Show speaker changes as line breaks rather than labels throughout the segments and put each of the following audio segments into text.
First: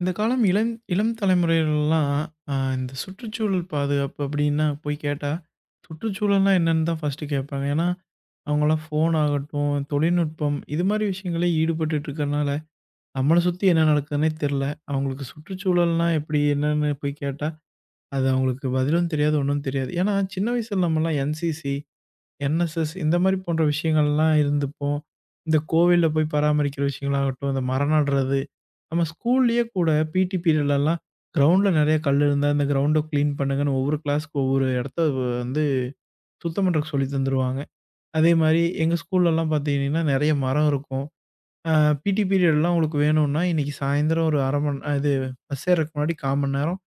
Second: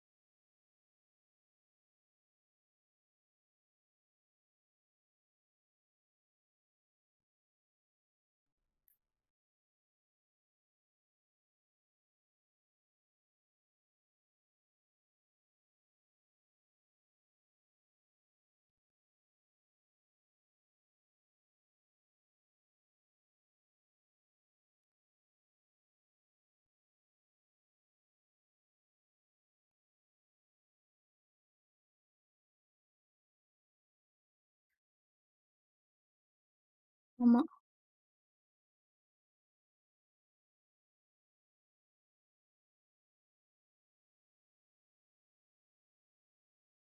இந்த காலம் இளம் இளம் தலைமுறையிலலாம் இந்த சுற்றுச்சூழல் பாதுகாப்பு அப்டின்னா போய் கேட்டா, சுற்றுச்சூழல்னா என்னன்னு தான் ஃபர்ஸ்ட்டு கேட்பாங்க. ஏன்னா, அவங்கலாம் ஃபோன் ஆகட்டும், தொழில்நுட்பம் இது மாரி விஷயங்களே ஈடுபட்டுட்டு இருக்கனால, நம்மள சுத்தி என்ன நடக்குதுன்னே தெர்ல. அவங்களுக்கு சுற்றுச்சூழல்னா எப்டி என்னன்னு போய் கேட்டா, அது அவங்களுக்கு பதிலும் தெரியாது, ஒண்ணும் தெரியாது. ஏன்னா, சின்ன வயசுல நம்மலாம் என்சிசி என்எஸ்எஸ் இந்த மாரி போன்ற விஷயங்கள்லாம் இருந்துப்போம். இந்த கோவில்ல போய் பராமரிக்கிற விஷயங்களாகட்டும், இந்த மரம் நடுறது, நம்ம ஸ்கூல்லயே கூட பிடி பீரியட்லலாம் கிரவுண்ட்ல நெறைய கல் இருந்தா, அந்த கிரவுண்ட கிளீன் பண்ணுங்கன்னு ஒவ்வொரு கிளாஸ்க்கு ஒவ்வொரு இடத்த வந்து சுத்தம் பண்றதுக்கு சொல்லி
ஆமா.
தந்துருவாங்க. அதே மாரி எங்க ஸ்கூல்லலாம் பார்த்தீங்கன்னா, நெறைய மரம் இருக்கும். அ பிடி பீரியட்லாம் உங்களுக்கு வேணும்னா, இன்னைக்கு சாயந்தரம் ஒரு 1/2 மணி இது பஸ் ஏறதுக்கு முன்னாடி 1/4 மணி நேரம்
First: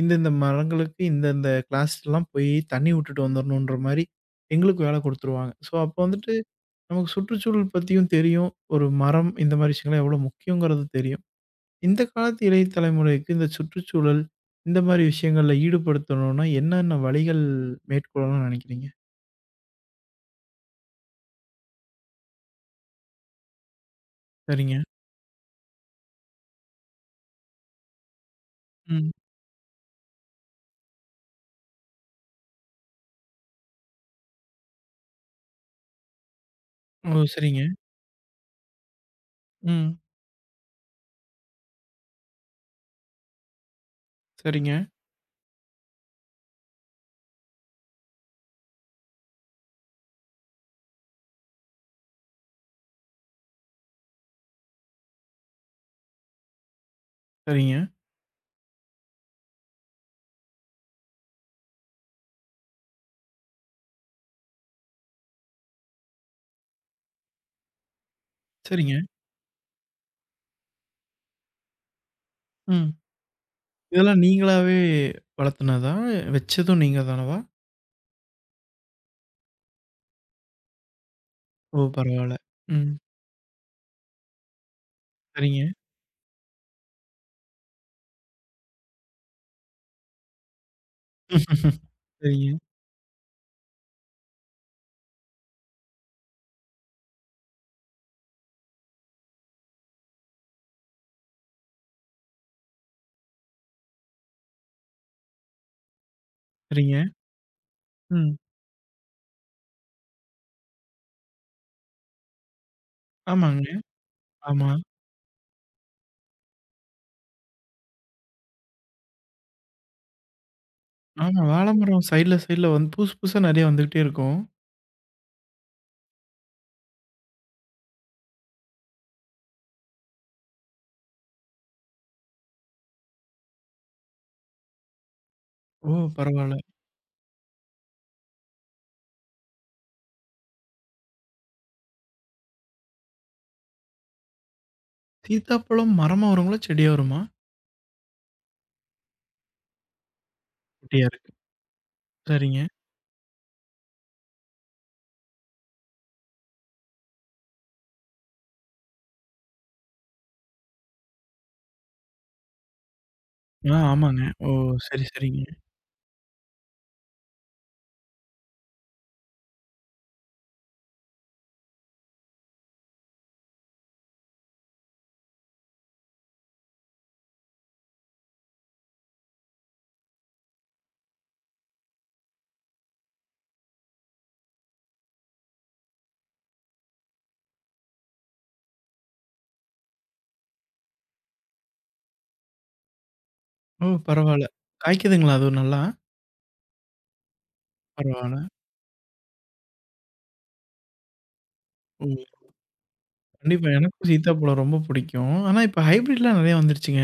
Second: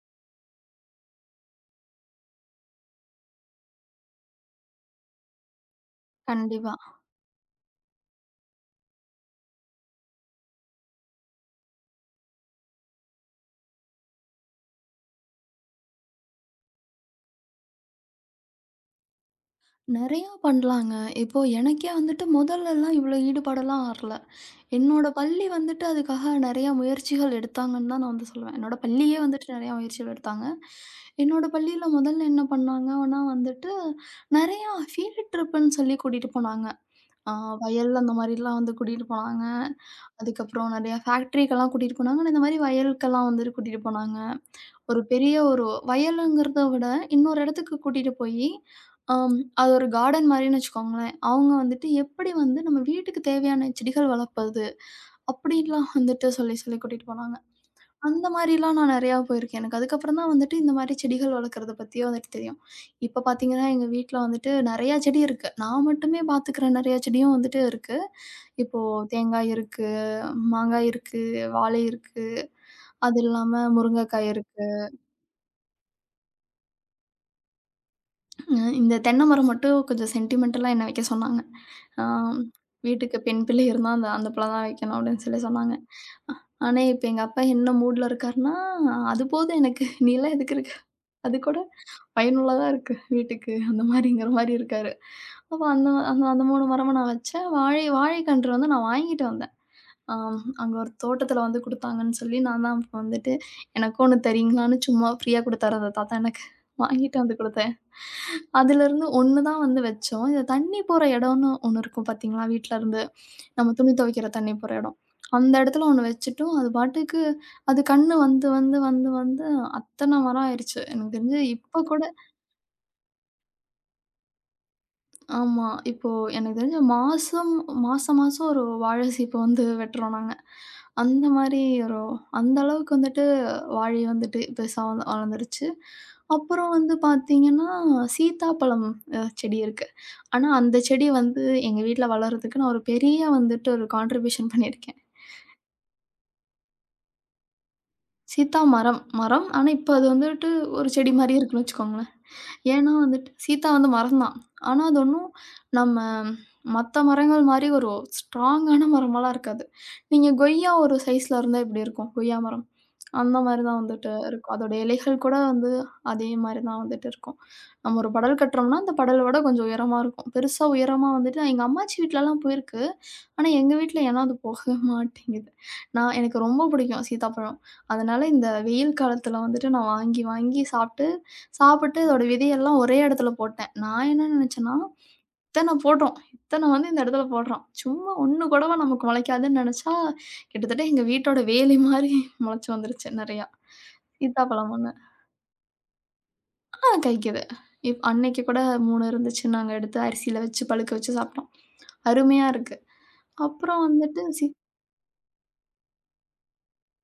இந்தந்த மரங்களுக்கு இந்தந்த கிளாஸ்லாம் போய் தண்ணி விட்டுட்டு வந்துரணுன்ற மாரி எங்களுக்கு வேல குடுத்துருவாங்க. ஸோ அப்போ வந்துட்டு
கண்டிப்பா.
நமக்கு சுற்றுச்சூழல் பத்தியும் தெரியும். ஒரு மரம் இந்த மாரி விஷயங்கள்லாம் எவ்வளோ முக்கியங்கிறது தெரியும். இந்த காலத்து இளைய தலைமுறைக்கு இந்த சுற்றுச்சூழல், இந்த மாரி விஷயங்கள்ல ஈடுபடுத்தணும்னா, என்னென்ன வழிகள் மேற்கொள்ளணும்னு நினைக்கிறீங்க?
நெறையா பண்ணலாங்க. இப்போ எனக்கே வந்துட்டு முதல்லலாம் இவ்ளோ ஈடுபாடெல்லாம் வரல.
சரிங்க.
என்னோட பள்ளி வந்துட்டு அதுக்காக நெறையா முயற்சிகள் எடுத்தாங்கன்னு தான் நான் வந்து சொல்லுவேன். என்னோட
ம்.
பள்ளியே வந்துட்டு நெறையா முயற்சிகள் எடுத்தாங்க. என்னோட பள்ளியில முதல்ல என்ன பண்ணாங்கன்னா வந்துட்டு, நெறையா ஃபீல்ட் ட்ரிப்புன்னு சொல்லி கூட்டிட்டு போனாங்க.
ஓ!
அ
சரிங்க.
வயல் அந்த மாரிலாம் வந்து கூட்டிட்டு போனாங்க.
ம்.
அதுக்கப்புறம் நெறையா ஃபேக்டரிக்கெல்லாம் கூட்டிட்டு போனாங்க. இந்த மாரி வயலுக்கெல்லாம் வந்துட்டு கூட்டிட்டு போனாங்க.
சரிங்க,
ஒரு பெரிய ஒரு வயலுங்கிறத விட, இன்னொரு இடத்துக்கு கூட்டிட்டு போயி, அம் அது ஒரு கார்டன் மாரின்னு வச்சுக்கோங்களேன். அவங்க வந்துட்டு எப்படி வந்து நம்ம வீட்டுக்கு தேவையான செடிகள் வளர்ப்பது, அப்படின்லாம் வந்துட்டு சொல்லி சொல்லி கூட்டிட்டு போனாங்க.
சரிங்க,
அந்த மாரிலாம் நான் நெறையா போயிருக்கேன். எனக்கு அதுக்கப்புறம் தான் வந்துட்டு இந்த மாரி செடிகள் வளர்க்கறத பத்தியே வந்துட்டு தெரியும். இப்ப பார்த்தீங்கன்னா, எங்க வீட்ல வந்துட்டு நெறையா செடி இருக்கு. நான் மட்டுமே பார்த்துக்கிற நெறையா செடியும் வந்துட்டு இருக்கு. இப்போ
சரிங்க.
தேங்காய் இருக்கு, மாங்காய் இருக்கு, வாழை இருக்கு,
ம்.
அது இல்லாம
இதெல்லாம்
முருங்கைக்காய் இருக்கு.
நீங்களாவே வளர்த்துனதா? வச்சதும் நீங்க தானவா?
இந்த தென்னை மரம் மட்டும் கொஞ்சம் சென்டிமென்டலா என்ன வைக்க சொன்னாங்க.
ஓ!
ஆ
பரவால்ல. ம்.
வீட்டுக்கு பெண் பிள்ளை இருந்தா அந்த அந்த பிள்ள தான் வைக்கணும் அப்படின்னு சொல்லி
சரிங்க.
சொன்னாங்க. ஆனா, இப்ப எங்க அப்பா என்ன மூட்ல இருக்காருன்னா, அது போதும் எனக்கு. நீலாம் எதுக்கு இருக்க? அது கூட
சரிங்க,
பயனுள்ளதா இருக்கு வீட்டுக்கு. அந்த மாரிங்கிற மாரி இருக்காரு. அப்ப அந்த அந்த அந்த 3 மரமும் நான் வச்சேன். வாழைக்கன்று வந்து நான் வாங்கிட்டு வந்தேன். ஆம். அங்க ஒரு தோட்டத்துல வந்து குடுத்தாங்கன்னு சொல்லி, நான் தான் அப்ப வந்துட்டு, "எனக்கு ஒண்ணு தரீங்களான்னு?" சும்மா ஃப்ரீயா குடுத்தாரு அந்த தாத்தா எனக்கு.
சரிங்க.
வாங்கிட்டு வந்து குடுத்தேன்.
ம்.
அதுலருந்து ஒண்ணு தான் வந்து வச்சோம். இந்த தண்ணி போற இடம்னு ஒண்ணு இருக்கும் பார்த்தீங்களா? வீட்லருந்து
ஆமாங்க.
நம்ம துணி துவைக்கிற தண்ணி
ஆமா.
போற இடம். அந்த இடத்துல ஒண்ணு வச்சுட்டோம். அது பாட்டுக்கு அது கண்ணு வந்து வந்து வந்து வந்து அத்தன மரம் ஆயிருச்சு. எனக்கு
ஆமா.
தெரிஞ்சு
வாழ
இப்ப கூட
மரம் சைட்ல சைட்ல வந்து புதுசு புதுசா நெறைய வந்துகிட்டே இருக்கும்.
ஆமா. இப்போ எனக்கு தெரிஞ்சு மாசம் மாசம் மாசம் ஒரு வாழை சீப்பு வந்து வெட்டுறோம் நாங்க. அந்த மாரி ஒரு அந்த அளவுக்கு வந்துட்டு வாழை வந்துட்டு பெருசா வளர்ந்துருச்சு.
ஓ! பரவால்ல.
அப்புறம் வந்து பார்த்தீங்கன்னா, சீத்தாப்பழம் செடி இருக்கு. ஆனா அந்த செடி வந்து எங்க வீட்ல வளர்றதுக்கு நான் ஒரு பெரிய வந்துட்டு ஒரு கான்ட்ரிபியூஷன் பண்ணியிருக்கேன்.
சீத்தாப்பழம் மரமா வருங்களா? செடியா வருமா?
சீத்தா மரம் மரம். ஆனா இப்ப அது வந்துட்டு ஒரு
குட்டியா
செடி
இருக்கு.
மாரியே இருக்குன்னு வச்சுக்கோங்களேன்.
சரிங்க.
ஏன்னா வந்துட்டு சீத்தா வந்து மரம் தான். ஆனா, அது ஒண்ணும் நம்ம மத்த மரங்கள் மாரி ஒரு ஸ்ட்ராங்கான மரமாலாம் இருக்காது. நீங்க கொய்யா ஒரு சைஸ்ல இருந்தா எப்டி இருக்கும்? கொய்யா மரம். அந்த மாரி
ஆ
தான் வந்துட்டு
ஆமாங்க. ஓ!
இருக்கும். அதோட
சரி,
இலைகள் கூட
சரிங்க.
வந்து அதே மாரி தான் வந்துட்டு இருக்கும். நம்ம ஒரு படல் கட்டுறோம்னா, அந்த படல விட கொஞ்சம் உயரமா இருக்கும். பெருசா உயரமா வந்துட்டு எங்க அம்மாச்சி வீட்லலாம் போயிருக்கு. ஆனா, எங்க வீட்ல ஏனோ அது போகவே மாட்டேங்குது. நான் எனக்கு ரொம்ப பிடிக்கும் சீத்தாப்பழம். அதனால இந்த வெயில் காலத்துல வந்துட்டு நான் வாங்கி வாங்கி சாப்பிட்டு அதோட விதையெல்லாம் ஒரே இடத்துல போட்டேன். நான் என்ன நினைச்சேன்னா, இத்தன போடுறோம். இத்தன வந்து இந்த இடத்துல போடுறோம். சும்மா ஒண்ணு கூடவா நமக்கு முளைக்காதுன்னு நினைச்சா, கிட்டத்தட்ட எங்க வீட்டோட வேலி மாரி முளைச்சு வந்துருச்சு நெறையா.
ஓ! பரவால்ல.
சீத்தாப்பழம் ஒண்ணு.
காய்க்குதுங்களா அதுவும் நல்லா?
ஆ காய்க்குது.
பரவால்ல.
அன்னைக்கு கூட 3 இருந்துச்சு. நாங்க எடுத்து அரிசியில வச்சு பழுக்க வச்சு சாப்பிட்டோம்.
ம்.
அருமையா இருக்கு.
கண்டிப்பா
அப்புறம்
எனக்கும்
வந்துட்டு
சீத்தாப்பழம் ரொம்ப புடிக்கும். ஆனா இப்ப ஹைப்ரிட்லாம் நெறையா வந்துருச்சுங்க.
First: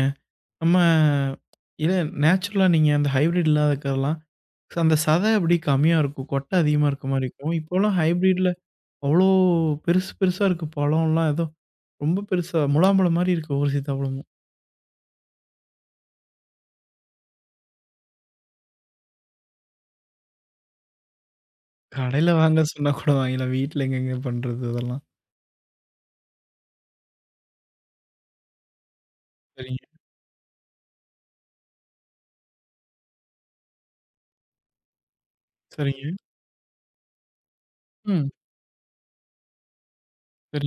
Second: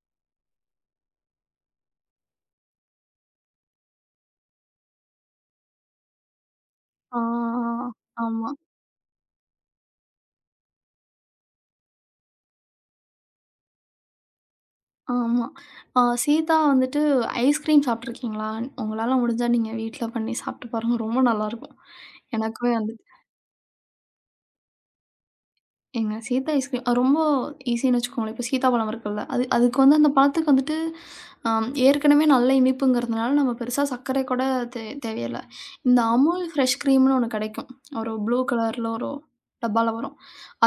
நம்ம இல்ல நேச்சுரலா நீங்க அந்த ஹைப்ரிட் இல்லாததுக்கெல்லாம் அந்த சத அப்படி கம்மியா இருக்கும். கொட்டை அதிகமா இருக்க மாரி இருக்கும்.
ஆ
இப்போலாம் ஹைப்ரிட்ல
ஆமா,
அவ்ளோ பெருசு பெருசா இருக்கு பழம்லாம். ஏதோ ரொம்ப பெருசா முலாம்பழம் மாரி இருக்கு ஒவ்வொரு சீத்தாப்பழமும்.
ஆமா. ஆ சீத்தா வந்துட்டு ஐஸ்கிரீம் சாப்பிட்டுருக்கீங்களா? உங்களால முடிஞ்சா நீங்க வீட்ல பண்ணி சாப்பிட்டு பாருங்க. ரொம்ப நல்லாருக்கும்.
கடையில வாங்க
எனக்குமே
சொன்னா
வந்து
கூட வாங்கிக்கலாம். வீட்ல எங்கங்க பண்றது அதெல்லாம்?
ஏங்க சீத்தா ஐஸ்கிரீம் அது ரொம்ப ஈஸின்னு வச்சுக்கோங்களேன். இப்போ சீத்தாப்பழம் இருக்குல்ல, அது அதுக்கு
சரிங்க,
வந்து அந்த பழத்துக்கு வந்துட்டு ஏற்கனவே நல்ல இனிப்புங்கிறதுனால நம்ம பெருசா சர்க்கரை கூட தேவையில்ல. இந்த
சரிங்க.
அமுல் ஃப்ரெஷ் க்ரீம்னு ஒண்ணு கிடைக்கும். ஒரு
ம்.
ப்ளூ கலர்ல ஒரு டப்பால வரும்.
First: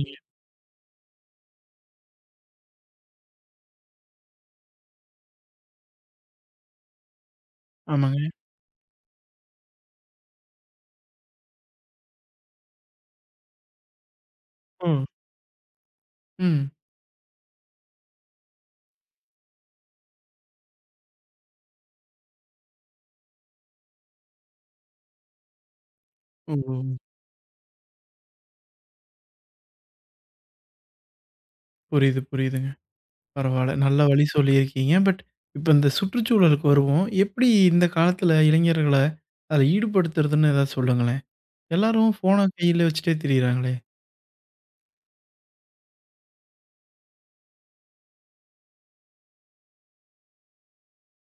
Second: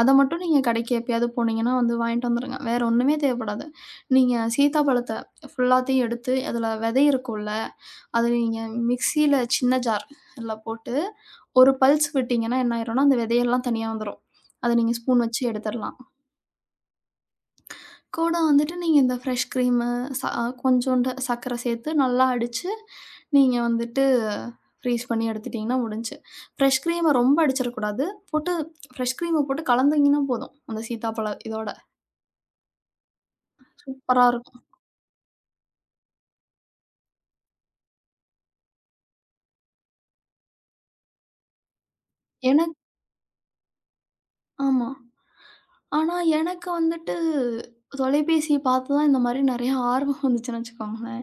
அத மட்டும் நீங்க கடைக்கு எப்பயாவது போனீங்கன்னா வந்து வாங்கிட்டு வந்துருங்க. வேற ஒண்ணுமே தேவைப்படாது. நீங்க சீத்தாப்பழத்த ஃபுல்லாத்தையும் எடுத்து, அதில விதை இருக்கும்ல,
ஆமாங்க.
அத நீங்க மிக்ஸியில சின்ன ஜார், அதில போட்டு ஒரு பல்ஸ் விட்டீங்கன்னா என்ன ஆயிரும்னா, அந்த விதையெல்லாம் தனியா வந்துரும். அத
ஓ!
நீங்க ஸ்பூன் வச்சு எடுத்துரலாம்.
ம்.
கூட வந்துட்டு நீங்க இந்த ஃப்ரெஷ் கிரீமு, ச கொஞ்சோண்டு சர்க்கர சேர்த்து நல்லா அடிச்சு, நீங்க வந்துட்டு ஃப்ரீஸ் பண்ணி எடுத்துட்டீங்கன்னா முடிஞ்சுச்சு.
ஓஹோ!
ஃப்ரெஷ் கிரீம ரொம்ப அடிச்சிறக்கூடாது. போட்டு ஃப்ரெஷ் கிரீம போட்டு கலந்தீங்கன்னா போதும். அந்த சீத்தாப்பழ இதோட.
புரியுது, புரியுதுங்க. பரவால்ல. நல்ல
சூப்பரா
வழி
இருக்கும்.
சொல்லியிருக்கீங்க. பட் இப்ப இந்த சுற்றுச்சூழலுக்கு வருவோம். எப்படி இந்த காலத்துல இளைஞர்கள அதுல ஈடுபடுத்துறதுன்னு ஏதாவது சொல்லுங்களேன். எல்லாரும் ஃபோன
எனக்
கையில வச்சுட்டே திரியிறாங்களே!
ஆமா. ஆனா, எனக்கு வந்துட்டு தொலைபேசிய பார்த்து தான் இந்த மாரி நெறைய ஆர்வம் வந்துச்சுன்னு வச்சுக்கோங்களேன்.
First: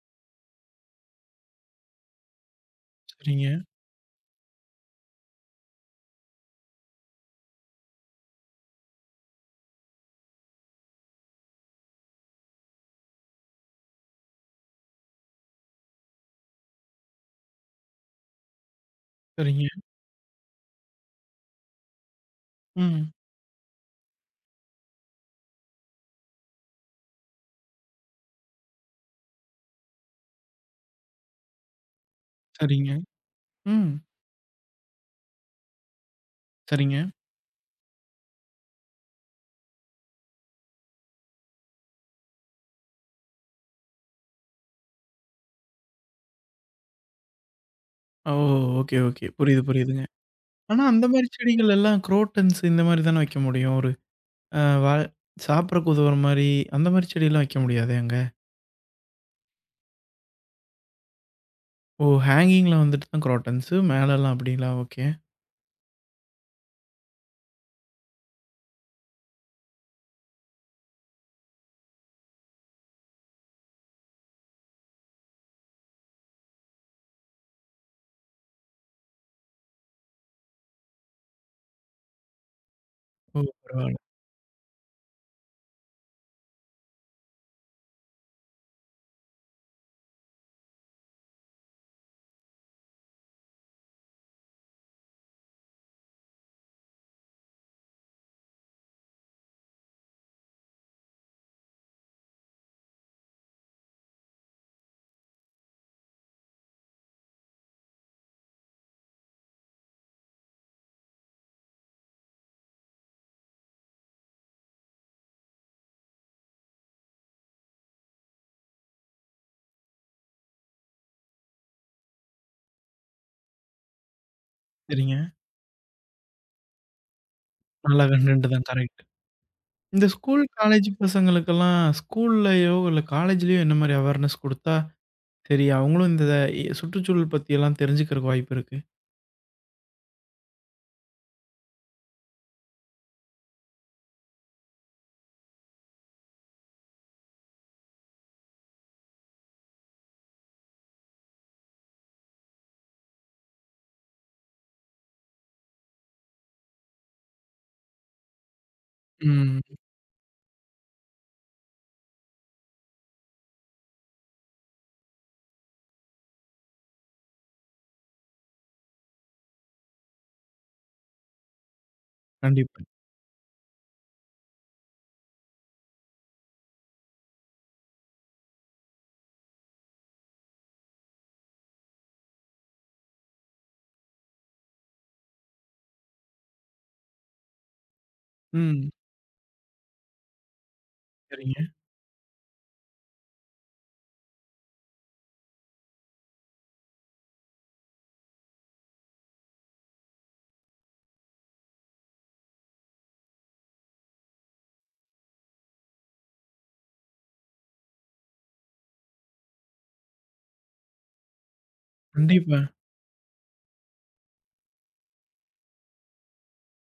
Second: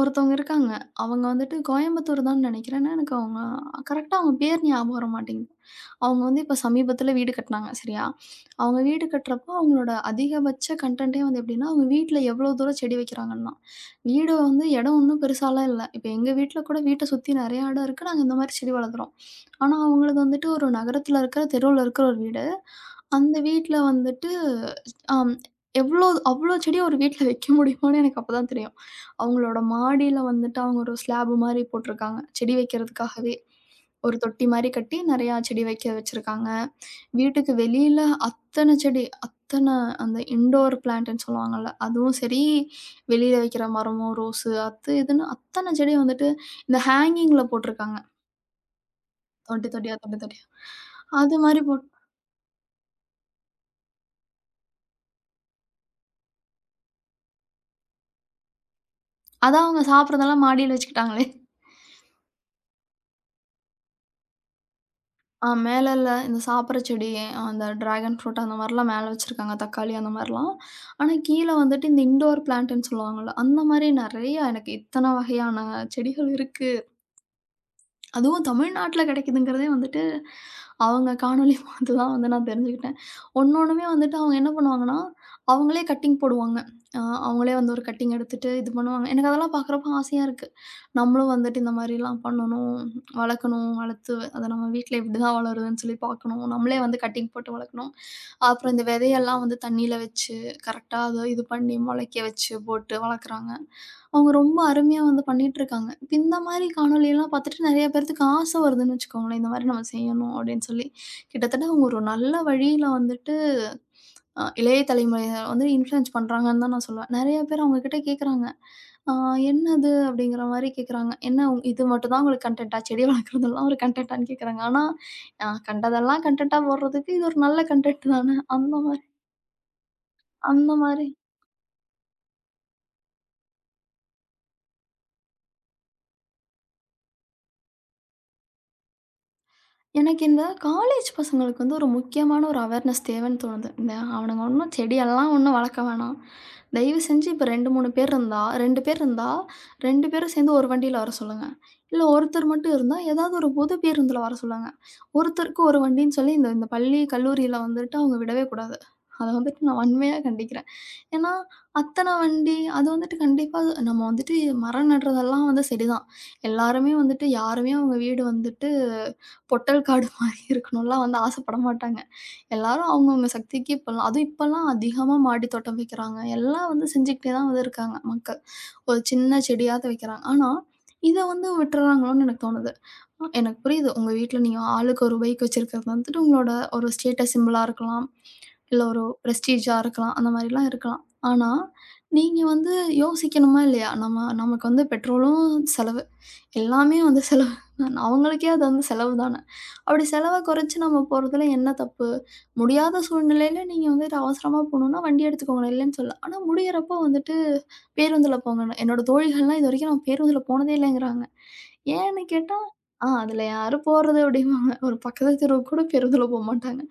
ஒருத்தவங்க இருக்காங்க. அவங்க வந்துட்டு கோயம்புத்தூர் தான்னு நெனைக்கிறேன். ஆனா, எனக்கு அவங்க
சரிங்க,
கரெக்ட்டா அவங்க பேர் ஞாபகம் வர மாட்டேங்குது. அவங்க வந்து இப்ப சமீபத்தில வீடு கட்டுனாங்க, சரியா? அவங்க வீடு கட்டுறப்போ அவங்களோட அதிகபட்ச கன்டென்ட்டே வந்து எப்படின்னா, அவங்க வீட்ல எவ்வளோ தூரம் செடி வைக்கிறாங்கன்னா, வீடு வந்து இடம் ஒண்ணும் பெருசாலாம் இல்ல. இப்ப எங்க வீட்ல கூட வீட்ட சுத்தி நெறைய இடம் இருக்கு. நாங்க இந்த மாரி செடி வளர்க்குறோம்.
சரிங்க.
ஆனா, அவங்களது வந்துட்டு ஒரு நகரத்தில இருக்கிற தெருவுல இருக்கிற ஒரு வீடு.
ம்.
அந்த வீட்ல வந்துட்டு அம் எவ்ளோ அவ்ளோ செடி ஒரு வீட்ல வைக்க முடியுமான்னு எனக்கு அப்பதான் தெரியும். அவங்களோட மாடியில வந்துட்டு அவங்க ஒரு ஸ்லாப் மாரி போட்டிருக்காங்க. செடி
சரிங்க.
வைக்கிறதுக்காகவே.
ம்.
ஒரு தொட்டி மாரி கட்டி நெறையா செடி வைக்க வச்சிருக்காங்க.
சரிங்க.
வீட்டுக்கு வெளியில அத்தன செடி, அத்தன அந்த இன்டோர் பிளான்ட்ன்னு சொல்லுவாங்கல்ல. அதுவும் சரி, வெளியில வைக்கிற மரமும், ரோஸு அது இதுன்னு அத்தன செடி வந்துட்டு இந்த ஹேங்கிங்ல போட்டிருக்காங்க.
ஓ! Okay, okay. புரியுது,
தொட்டி தொட்டியா,
புரியுதுங்க.
தொட்டி தொட்டியா.
ஆனா அந்த மாரி
அது மாரி
செடிகள்
போட்
எல்லாம் குரோட்டன்ஸ் இந்த மாரி தானே வைக்க முடியும். ஒரு வா சாப்பிடறக்கு உதவுற மாரி, அந்த மாரி செடிலாம் வைக்க முடியாதே அங்க?
அதான் அவங்க சாப்பிடுறதெல்லாம் மாடியில வச்சுக்கிட்டாங்களே!
ஓ! ஹேங்கிங்ல வந்துட்டு தான் குரோட்டன்ஸு, மேலலாம் அப்படிங்களா? ஓகே.
ஆ மேலல்ல இந்த சாப்பிட்ற செடி, அந்த டிராகன் ஃப்ரூட் அந்த மாரிலாம் மேல வச்சிருக்காங்க. தக்காளி அந்த மாரிலாம். ஆனா, கீழ வந்துட்டு இந்த இன்டோர் பிளான்ட்டுன்னு சொல்லுவாங்கல்ல, அந்த மாரி நெறைய எனக்கு இத்தன வகையான செடிகள் இருக்கு. அதுவும் தமிழ்நாட்டுல கிடைக்குதுங்கிறதே வந்துட்டு, அவங்க காணொளி பார்த்து தான் வந்து நான் தெரிஞ்சுக்கிட்டேன்.
ஓ!
ஒண்ணொண்ணுமே
பரவால்ல.
வந்துட்டு அவங்க என்ன பண்ணுவாங்கன்னா, அவங்களே கட்டிங் போடுவாங்க. அ அவங்களே வந்து ஒரு கட்டிங் எடுத்துட்டு இது பண்ணுவாங்க. எனக்கு அதெல்லாம் பார்க்குறப்போ ஆசையா இருக்கு. நம்மளும் வந்துட்டு இந்த மாரிலாம் பண்ணணும், வளர்க்கணும், வளர்த்து அத நம்ம வீட்ல இப்படிதான் வளருதுன்னு சொல்லி பார்க்கணும். நம்மளே வந்து கட்டிங் போட்டு வளர்க்கணும். அப்புறம் இந்த விதையெல்லாம் வந்து தண்ணீல வச்சு, கரெக்ட்டா அத இது பண்ணி முளைக்க வச்சு போட்டு வளர்க்குறாங்க. அவங்க ரொம்ப அருமையா வந்து பண்ணிட்டுருக்காங்க. இப்ப இந்த மாரி காணொளியெல்லாம் பார்த்துட்டு நெறைய பேர்த்துக்கு ஆசை வருதுன்னு வச்சுக்கோங்களேன். இந்த மாரி நம்ம செய்யணும் அப்படின்னு சொல்லி. கிட்டத்தட்ட அவங்க ஒரு நல்ல வழியில வந்துட்டு இளைய தலைமுறையினர் வந்து இன்ஃப்ளூயன்ஸ் பண்றாங்கன்னு தான் நான் சொல்லுவேன். நெறைய பேர் அவங்க கிட்ட கேட்குறாங்க. ஆ என்னது அப்படிங்கிற மாரி கேட்குறாங்க. என்ன இது மட்டும் தான் உங்களுக்கு கன்டென்ட்டா? செடி வளர்க்குறதெல்லாம் ஒரு கன்டென்ட்டான்னு கேட்குறாங்க. ஆனா,
சரிங்க.
கண்டதெல்லாம் கன்டென்ட்டா போடுறதுக்கு இது ஒரு நல்ல
நல்ல
கன்டென்ட் தானே!
கன்டென்ட் தான்.
அந்த
கரெக்ட்.
மாரி
இந்த ஸ்கூல்,
அந்த
காலேஜ்
மாரி
பசங்களுக்கெல்லாம் ஸ்கூல்லயோ, இல்ல காலேஜ்லயோ என்ன மாரி அவேர்னஸ் குடுத்தா, சரி அவங்களும் இந்த சுற்றுச்சூழல் பத்தியெல்லாம் தெரிஞ்சுக்கிறக்கு வாய்ப்பு இருக்கு?
எனக்கு இந்த காலேஜ் பசங்களுக்கு வந்து ஒரு முக்கியமான ஒரு அவேர்னஸ் தேவைன்னு தோணுது. இந்த அவனுங்க ஒண்ணும் செடியெல்லாம் ஒண்ணும் வளர்க்க வேணாம். தயவு செஞ்சு இப்ப 2, 3 பேர் இருந்தா 2 பேர் இருந்தா 2 பேரும் சேர்ந்து ஒரு வண்டியில வர சொல்லுங்க. இல்ல ஒருத்தர் மட்டும் இருந்தா ஏதாவது ஒரு பொது பேருந்துல வர சொல்லுங்க. ஒருத்தருக்கு ஒரு வண்டின்னு சொல்லி இந்த இந்த பள்ளி, கல்லூரியில வந்துட்டு அவங்க விடவே கூடாது. அத
ம்.
வந்துட்டு நான் வன்மையா கண்டிக்கிறேன். ஏன்னா, அத்தன வண்டி அது வந்துட்டு கண்டிப்பா நம்ம வந்துட்டு மரம் நடுறதெல்லாம் வந்து சரிதான். எல்லாருமே வந்துட்டு யாருமே அவங்க வீடு வந்துட்டு பொட்டல் காடு மாரி இருக்கணும்லாம் வந்து ஆசைப்பட மாட்டாங்க.
கண்டிப்பா.
எல்லாரும் அவங்கவங்க சக்திக்கு இப்பல்லாம் அதுவும் இப்பல்லாம் அதிகமா மாடி தோட்டம் வைக்கிறாங்க. எல்லாம் வந்து செஞ்சுக்கிட்டே தான் வந்து இருக்காங்க மக்கள். ஒரு சின்ன செடியாவது வைக்கிறாங்க. ஆனா, இத வந்து விட்டுறாங்களோன்னு எனக்கு தோணுது. எனக்கு புரியுது. உங்க வீட்ல நீங்க ஆளுக்கு ஒரு பைக் வச்சிருக்கிறது வந்துட்டு உங்களோட ஒரு ஸ்டேட்டஸ் சிம்பலா இருக்கலாம். இல்ல
ம்.
ஒரு பிரஸ்டீஜா இருக்கலாம். அந்த மாரிலாம் இருக்கலாம். ஆனா,
சரிங்க.
நீங்க வந்து யோசிக்கணுமா இல்லையா? நம்ம நமக்கு வந்து பெட்ரோலும் செலவு. எல்லாமே வந்து செலவு தான். அவங்களுக்கே அது வந்து செலவு தானே! அப்படி செலவ குறைச்சு நம்ம போறதுல என்ன தப்பு? முடியாத சூழ்நிலையில நீங்க வந்துட்டு அவசரமா போணும்னா வண்டி எடுத்துக்கோங்க. இல்லைன்னு சொல்லல. ஆனா முடியறப்போ வந்துட்டு பேருந்துல போங்கன்னு. என்னோட தோழிகள்லாம் இதுவரைக்கும் நான் பேருந்துல போனதே இல்லைங்கிறாங்க. ஏன்னு கேட்டா,
கண்டிப்பா.
"ஆ அதில யாரும் போறது" அப்படிம்பாங்க. ஒரு பக்கத்து தெருவுக்கு கூட பேருந்துல போமாட்டாங்க.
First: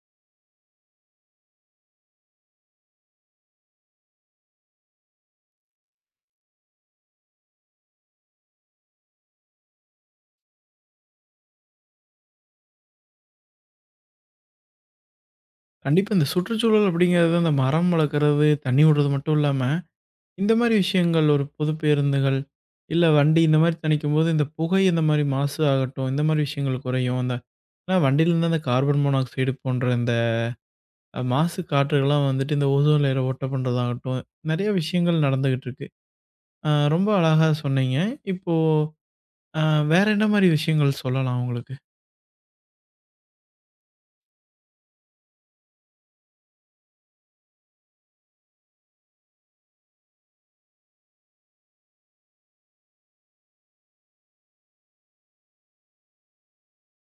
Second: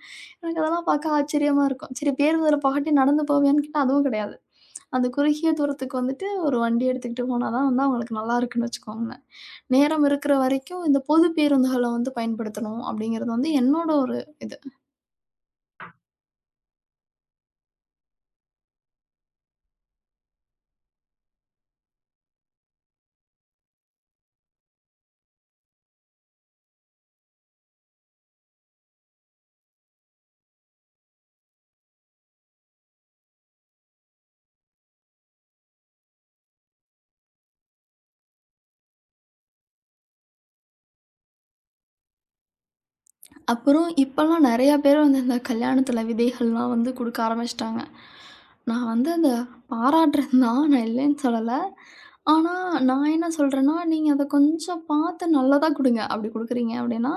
எனக்கு அதெல்லாம் பார்க்க ஆச்சரியமா இருக்கும். சரி பேருந்துல பாட்டு நடந்து போவியான்னு கேட்டா, அதுவும் கிடையாது. அந்த குறுகிய தூரத்துக்கு வந்துட்டு ஒரு வண்டி எடுத்துக்கிட்டு போனா தான் வந்து அவங்களுக்கு நல்லா இருக்குன்னு வச்சுக்கோங்களேன். நேரம் இருக்கிற வரைக்கும் இந்த பொது பேருந்துகள வந்து பயன்படுத்தணும் அப்படிங்கிறது வந்து என்னோட ஒரு இது.
கண்டிப்பா இந்த சுற்றுச்சூழல் அப்படிங்கிறது, அந்த மரம் வளர்க்கறது, தண்ணி விடுறது மட்டும் இல்லாம இந்த மாரி விஷயங்கள் ஒரு பொது பேருந்துகள், இல்ல வண்டி இந்த மாரி தணிக்கும்போது, இந்த புகை இந்த மாரி மாசு ஆகட்டும், இந்த மாரி விஷயங்கள் குறையும். அந்த ஏன்னா வண்டியிலருந்து அந்த கார்பன் மோனாக்சைடு போன்ற இந்த மாசு காற்றுகள்லாம் வந்துட்டு இந்த ஓசோன் லேயர ஓட்ட பண்ணுறதாகட்டும், நெறைய விஷயங்கள் நடந்துகிட்டு இருக்கு. ரொம்ப அழகா சொன்னீங்க. இப்போ அ வேற என்ன மாரி விஷயங்கள் சொல்லலாம் உங்களுக்கு?
அப்புறம் இப்பலாம் நெறையா பேர் வந்து இந்த கல்யாணத்தில விதைகள்லாம் வந்து குடுக்க ஆரம்பிச்சுட்டாங்க. நான் வந்து அத பாராட்டுறேன் தான், நான் இல்லைன்னு சொல்லல. ஆனா, நான் என்ன சொல்றேன்னா, நீங்க அத கொஞ்சம் பார்த்து நல்லதா குடுங்க. அப்படி குடுக்குறீங்க அப்படின்னா,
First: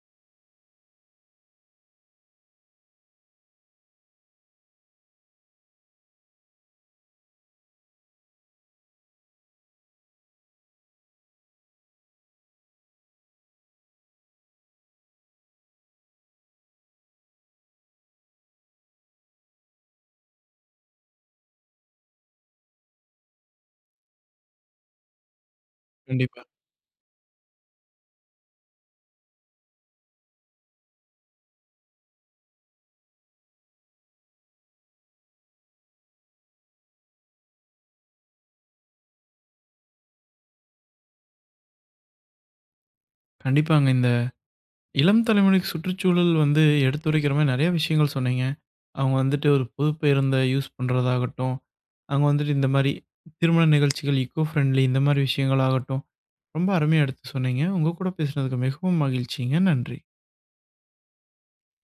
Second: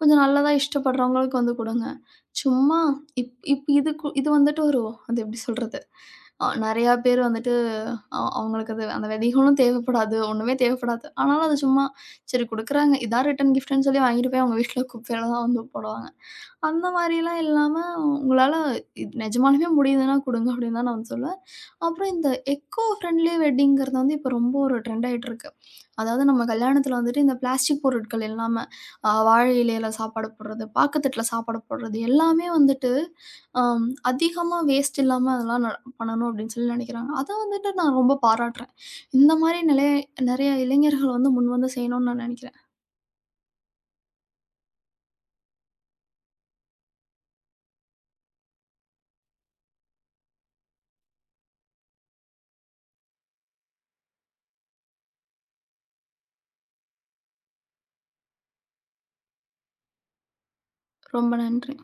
கொஞ்சம் நல்லதா இஷ்டப்படுறவங்களுக்கு வந்து குடுங்க. சும்மா இப் இப் இது கு இது வந்துட்டு ஒரு அது எப்படி சொல்றது? நெறையா பேர் வந்துட்டு அவங்களுக்கு அது அந்த விதைகளும் தேவைப்படாது, ஒண்ணுமே தேவைப்படாது. ஆனாலும் அது சும்மா சரி குடுக்குறாங்க. இதான் ரிட்டர்ன் கிஃப்ட்ன்னு சொல்லி வாங்கிட்டு போய் அவங்க வீட்ல குப்பையில தான் வந்து போடுவாங்க. அந்த மாரிலாம் இல்லாம, "உங்களால இது நெஜமாலுமே முடியுதுன்னா குடுங்க" அப்படின்னு தான் நான் வந்து சொல்லுவேன். அப்புறம் இந்த எக்கோ ஃப்ரெண்ட்லி வெட்டிங்கிறது வந்து இப்போ ரொம்ப ஒரு ட்ரெண்ட் ஆயிட்டிருக்கு. அதாவது நம்ம
கண்டிப்பா.
கல்யாணத்துல வந்துட்டு இந்த பிளாஸ்டிக் பொருட்கள் எல்லாம, வாழை இலையில சாப்பாடு போடுறது, பாக்குத்தட்டுல சாப்பாடு போடுறது எல்லாமே வந்துட்டு, அதிகமா வேஸ்ட் இல்லாம அதெல்லாம் பண்ணணும் அப்படின்னு சொல்லி நெனைக்கிறாங்க. அத வந்துட்டு நான் ரொம்ப பாராட்டுறேன். இந்த மாரி நிலைய நெறைய இளைஞர்கள் வந்து முன்வந்து செய்யணும்னு நான் நெனைக்கிறேன்.
கண்டிப்பாங்க. இந்த இளம் தலைமுறைக்கு சுற்றுச்சூழல் வந்து எடுத்துரைக்கிற மாரி நெறைய விஷயங்கள் சொன்னீங்க. அவங்க வந்துட்டு ஒரு புது பேருந்த யூஸ் பண்றதாகட்டும், அவங்க வந்துட்டு இந்த மாரி திருமண நிகழ்ச்சிகள் ஈக்கோ ஃப்ரெண்ட்லி இந்த மாரி விஷயங்கள் ஆகட்டும், ரொம்ப அருமையா எடுத்து சொன்னீங்க. உங்க கூட பேசினதுக்கு மிகவும் மகிழ்ச்சிங்க. நன்றி.
ரொம்ப நன்றி.